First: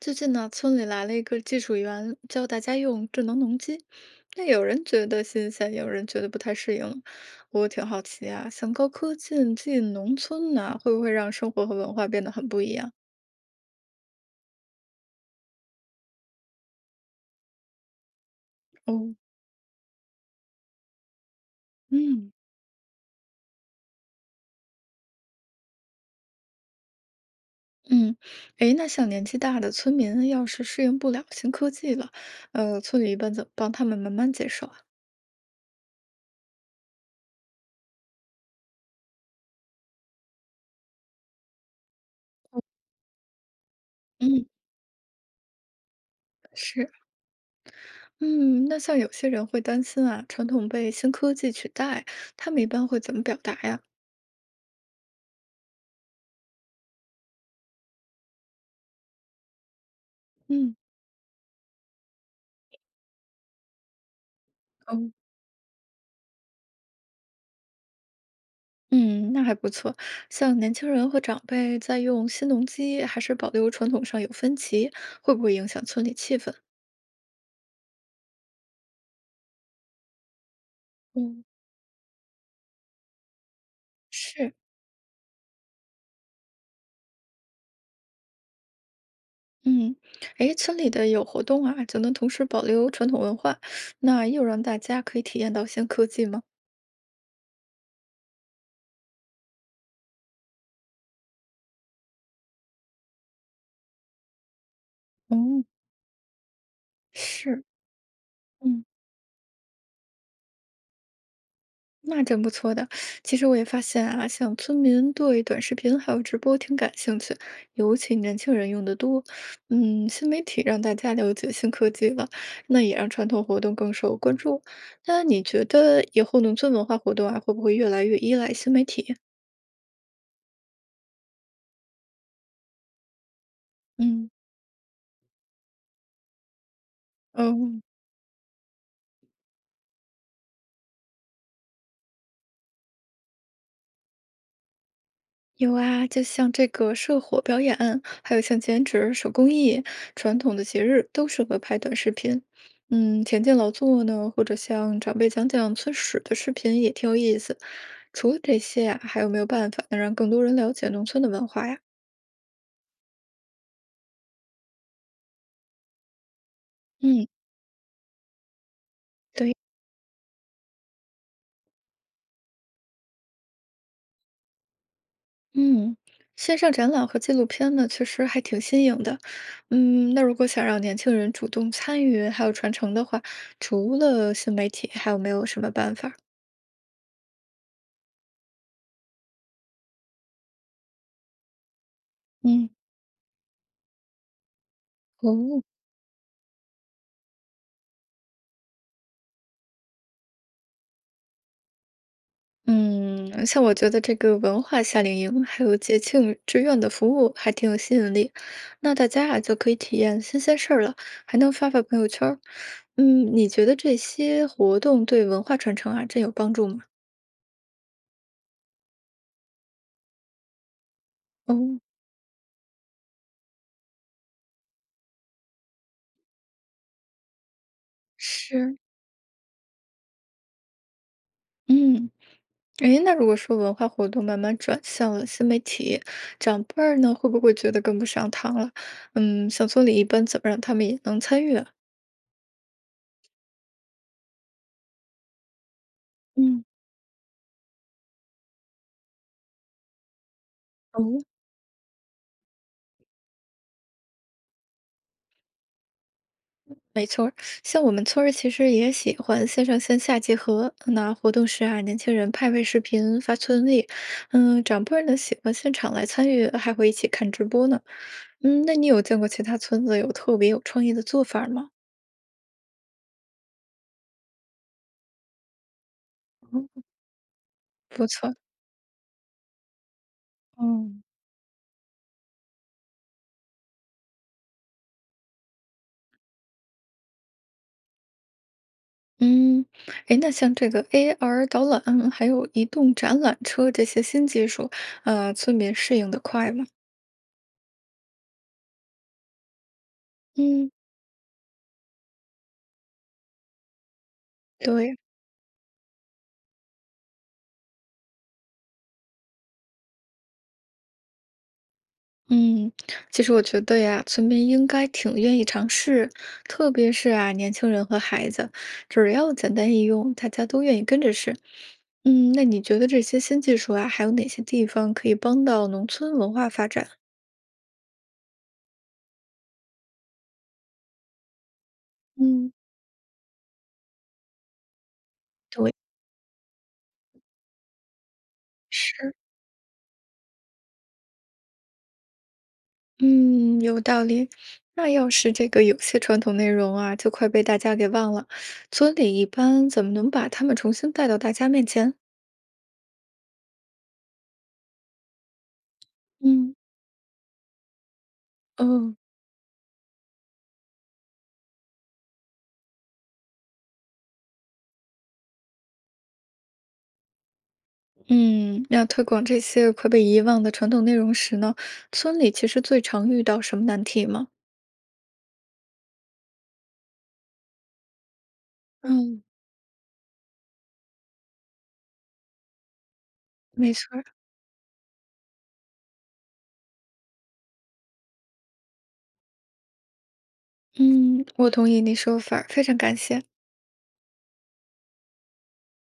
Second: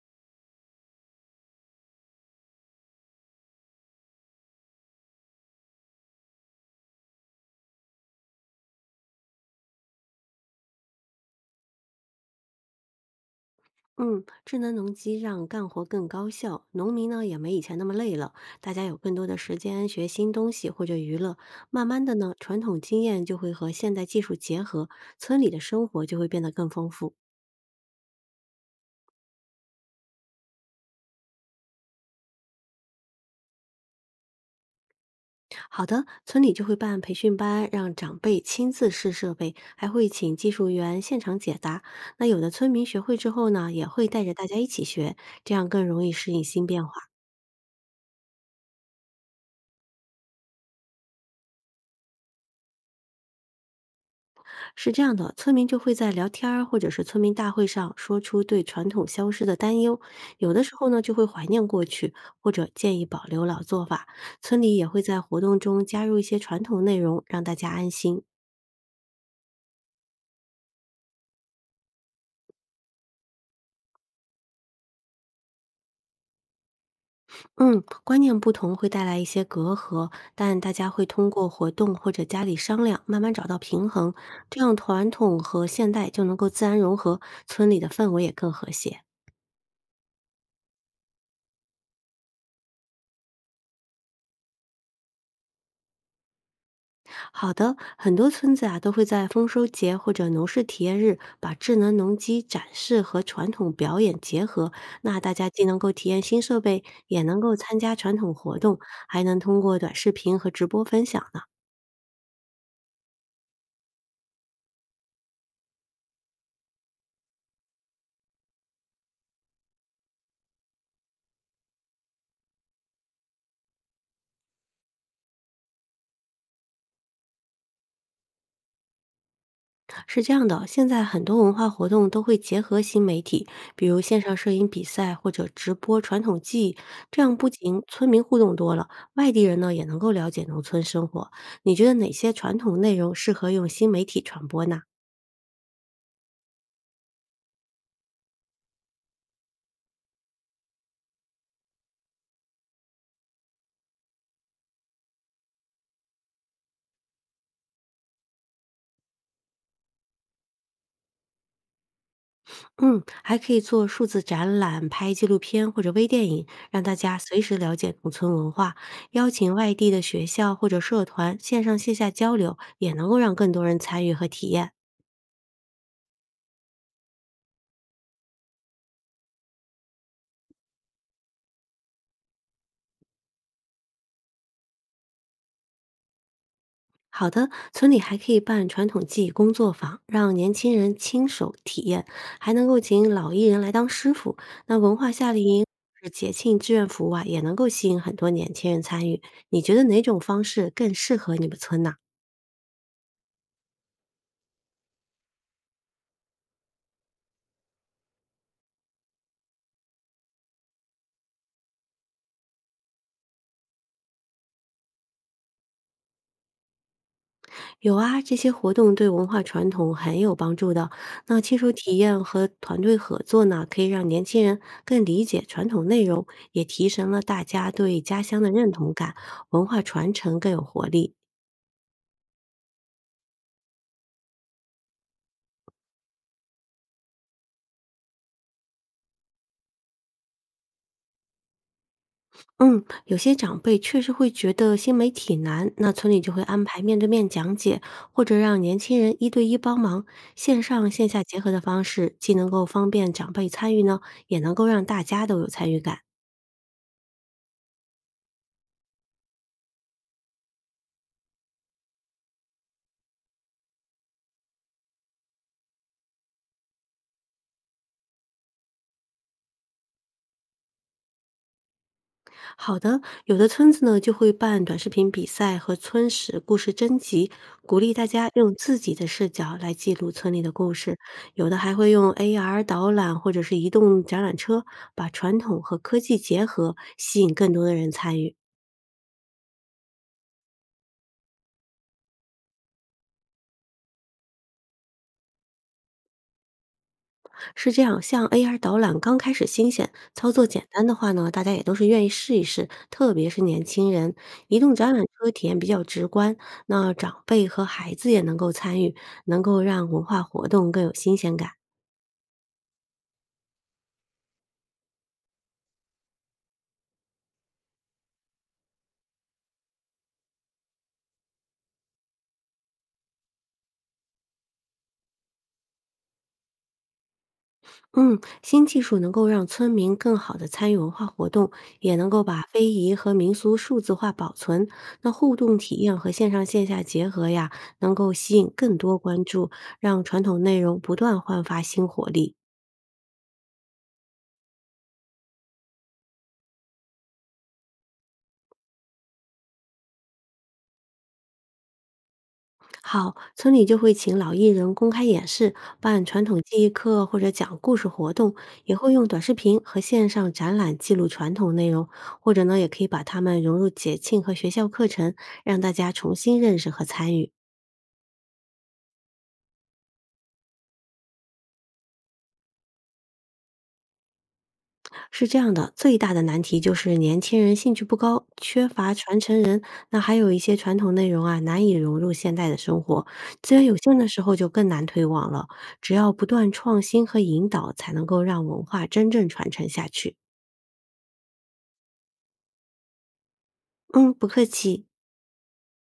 最近呢，村里来了一个技术员，教大家用智能农机。那有人觉得新鲜，有人觉得不太适应。我挺好奇啊，像高科技进农村呢，会不会让生活和文化变得很不一样？嗯，智能农机让干活更高效，农民呢也没以前那么累了，大家有更哦，多的时间学新东西或者娱乐。慢慢的嗯呢，传统经验就会和现代技术结合，村里的生活就会变得更丰富。嗯，诶，那像年纪大的村民，要是适应不了新科技了，村里一般怎么帮他们慢慢接受啊？好的，村里就会办培训班，让长辈亲自试设备，还会请技术员现场解答。那有的村民学会之后呢，也会带着大嗯，家一起学，这样更容易适应新变是，化。嗯，那像有些人会担心啊，传统被新科技取代，他们一般会怎么表达呀？是这样的，村民就会在聊天儿或者是村民大会上说出对传统消失的担忧，有的时嗯。候呢就会怀念过去，或者建议保留老做法。村里也会哦。在活动中加入一些传统内容，让大家安心。嗯，那还不错。像年轻人和长辈在用新农机还是保留传统上有分歧，会不会影响村里气氛？嗯，观念不同会带来一些隔阂，但大家会通嗯，过活动或者家里商量，慢慢找到平衡，是，这样传统和现代就能够自然融合，村里的氛围也更和谐。嗯，哎，村里的有活动啊，就能同时保留传统文化，那又让大家可以体验到新科技吗？好的，很多村子啊都会在丰收节或者农事体验日，把智能农机展示和传统表演结合。那大家既嗯，能够体验新设备，也能够是。参加传统活动，嗯。还能通过短视频和直播分享呢。那真不错的。其实我也发现啊，像村民对短视频还有直播挺感兴趣，尤其年轻人用的多。嗯，新媒体让大家了解新科技了，那也让传统活动更受关注。那你觉得以后农村文化活动啊，会不会越来越依赖新媒体？是这样的，现在很多文化活动都会结合新媒体，比如线嗯，上摄影比赛或者直播传统技艺，这样不仅嗯，村民互动多了，外地人呢也能够了解农村生活。你觉得哪些传统内容适合用新媒体传播呢？有啊，就像这个社火表演，还有像剪纸、手工艺、传统的节日，都适合拍短视频。嗯，田间劳作呢，或者像长辈讲讲村史的视频也挺有意思。除了这些啊，还有没有办法能让更多人了解农村的文化呀？嗯，还可以做数字展览、拍纪录片或者微电影，让大家嗯，随时了解农村文化。邀对，请外地的学校或者社团线上线下交流，也能够让更多人参与和体验。嗯，线上展览和纪录片呢，确实还挺新颖的。嗯，那如果想让年轻人主动参与还有传承的话，除了新媒体，还有没有什么办法？好的，村里还可以办传统技艺工作坊，让年轻人亲手体验，还能嗯，够请老艺人来当师傅。那文化夏令哦。营、是节庆志愿服务啊，也能够吸引很多年轻人参与。你觉得哪种方式更适合你们村呢？嗯，像我觉得这个文化夏令营还有节庆志愿的服务还挺有吸引力，那大家啊就可以体验新鲜事儿了，还能发发朋友圈儿。嗯，你觉得这些活动对文化传承啊真有帮助吗？有啊，这些活动对文化传统很有帮助的。那亲哦，属体验和团队合作呢，可以让年轻人更理解传统内容，也提升了大家对家乡的认是，同感，文化传承更有活力。嗯，诶，那如果说文化活动慢慢转向了新媒体，长辈儿呢会不会觉得跟不上趟了？嗯，小村里一般怎么让他们也能参与啊嗯，有些长辈确实会觉得新媒体难，那村里就会安嗯，排面对面讲解，或者让年轻人一对一帮忙，线上哦，线下没。结合的方式，既能够方便长辈参与呢，也能够让大家都有参与感。像我们村儿其实也喜欢线上线下结合。那活动时啊，年轻人拍拍视频发村里，嗯，长辈儿呢喜欢现场来参与，还会一起看直播呢。嗯，那你有见过其他村子有特别有创意的做法儿吗？好的，有的村子呢就会办短视频比赛和村史故事嗯征集，鼓励大不家错，用自己的视角来记录村里的故事。嗯，有的还会用 AR 导览或者是移动展览车，把传统和科技结合，吸引更多的人参与。嗯，哎，那像这个 AR 导览，还有移动展览车这些新技术，村民适应的快吗？是这样，像 AR 导览刚开始新鲜，操作简嗯，单的话呢，大家也都是愿意试一试，特别是年轻人。移动展对。览车体验比较直观，那长辈和孩子也能够参与，能够让文化活动更有新鲜感。嗯，其实我觉得呀，村民应该挺愿意尝试，特别是啊，年轻人和孩子，只要简单易用，大家都愿意跟着试。嗯，那你觉得这些新技术啊，还有哪些地方可以帮到农村文化发展？嗯，新技术能够让村民更好的参与文化活动，也能够把嗯，非遗和民俗数字化保存。那互动对，体验和线上线下结合呀，能够吸引更多是，关注，让传统内容不断焕发新活力。嗯，有道理。那要是这个有些传统内容啊，就快被大家给忘了，村里一般怎么能把他们重新带到大家面前？好，村里就会请老艺人公开演示，办传统嗯，技艺课或者讲故事活动，也会哦。用短视频和线上展览记录传统内容，或者呢，也可以把它们融入节庆和学校课程，让大家重新认识和参与。嗯，那推广这些快被遗忘的传统内容时呢，村里其实最常遇到什么难题吗？是这样的，最大的难题就是年轻人兴趣不高，缺乏传嗯，承人，那还有一些传统内容啊，难以融入现代的生活，资源没有限错儿的时候就更难推广了。只要不断创新和引导，才能够让文化真正传承下去。嗯，我同意你说法儿非常感谢。嗯，不客气。